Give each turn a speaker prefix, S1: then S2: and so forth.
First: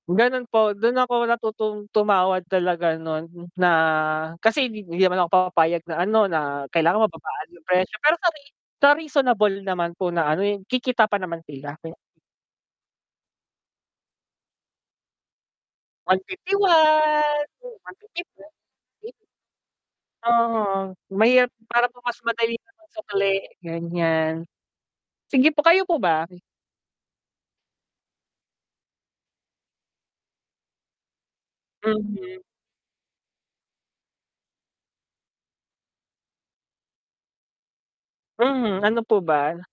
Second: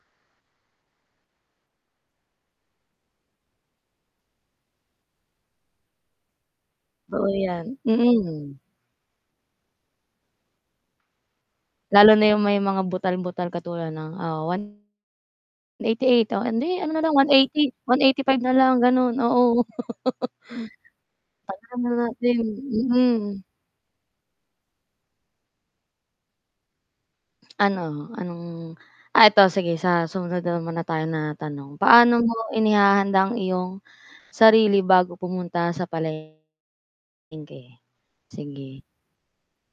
S1: Ganun po, dun ako natutong tumawad talaga nun, na kasi hindi naman ako pumapayag na ano, na kailangan
S2: Oo
S1: mababaan yung
S2: yan.
S1: presyo, pero sana, eh,
S2: Mm.
S1: sa reasonable naman po na ano, eh, kikita pa naman sila po.
S2: Lalo na yung may mga butal-butal, katulad ng, ah, one eighty
S1: One
S2: eight oo
S1: fifty one,
S2: hindi ano na lang 180,
S1: yun one
S2: one
S1: fifty
S2: eighty five
S1: po,
S2: na lang
S1: 'di
S2: gano'n, oo.
S1: Uh-huh, mahirap
S2: Palitan
S1: para
S2: na
S1: po kasi mas
S2: natin
S1: madali yung pag-sukli,
S2: Mm.
S1: ganiyan. Sige po, kayo po ba?
S2: Ano, anong ah, 'eto sige sa sumunod na lang muna tayo na tanong. Paano mo
S1: Mhm.
S2: inihahanda ang iyong sarili bago pumunta sa palengke? Sige.
S1: Mhm, ano po ba?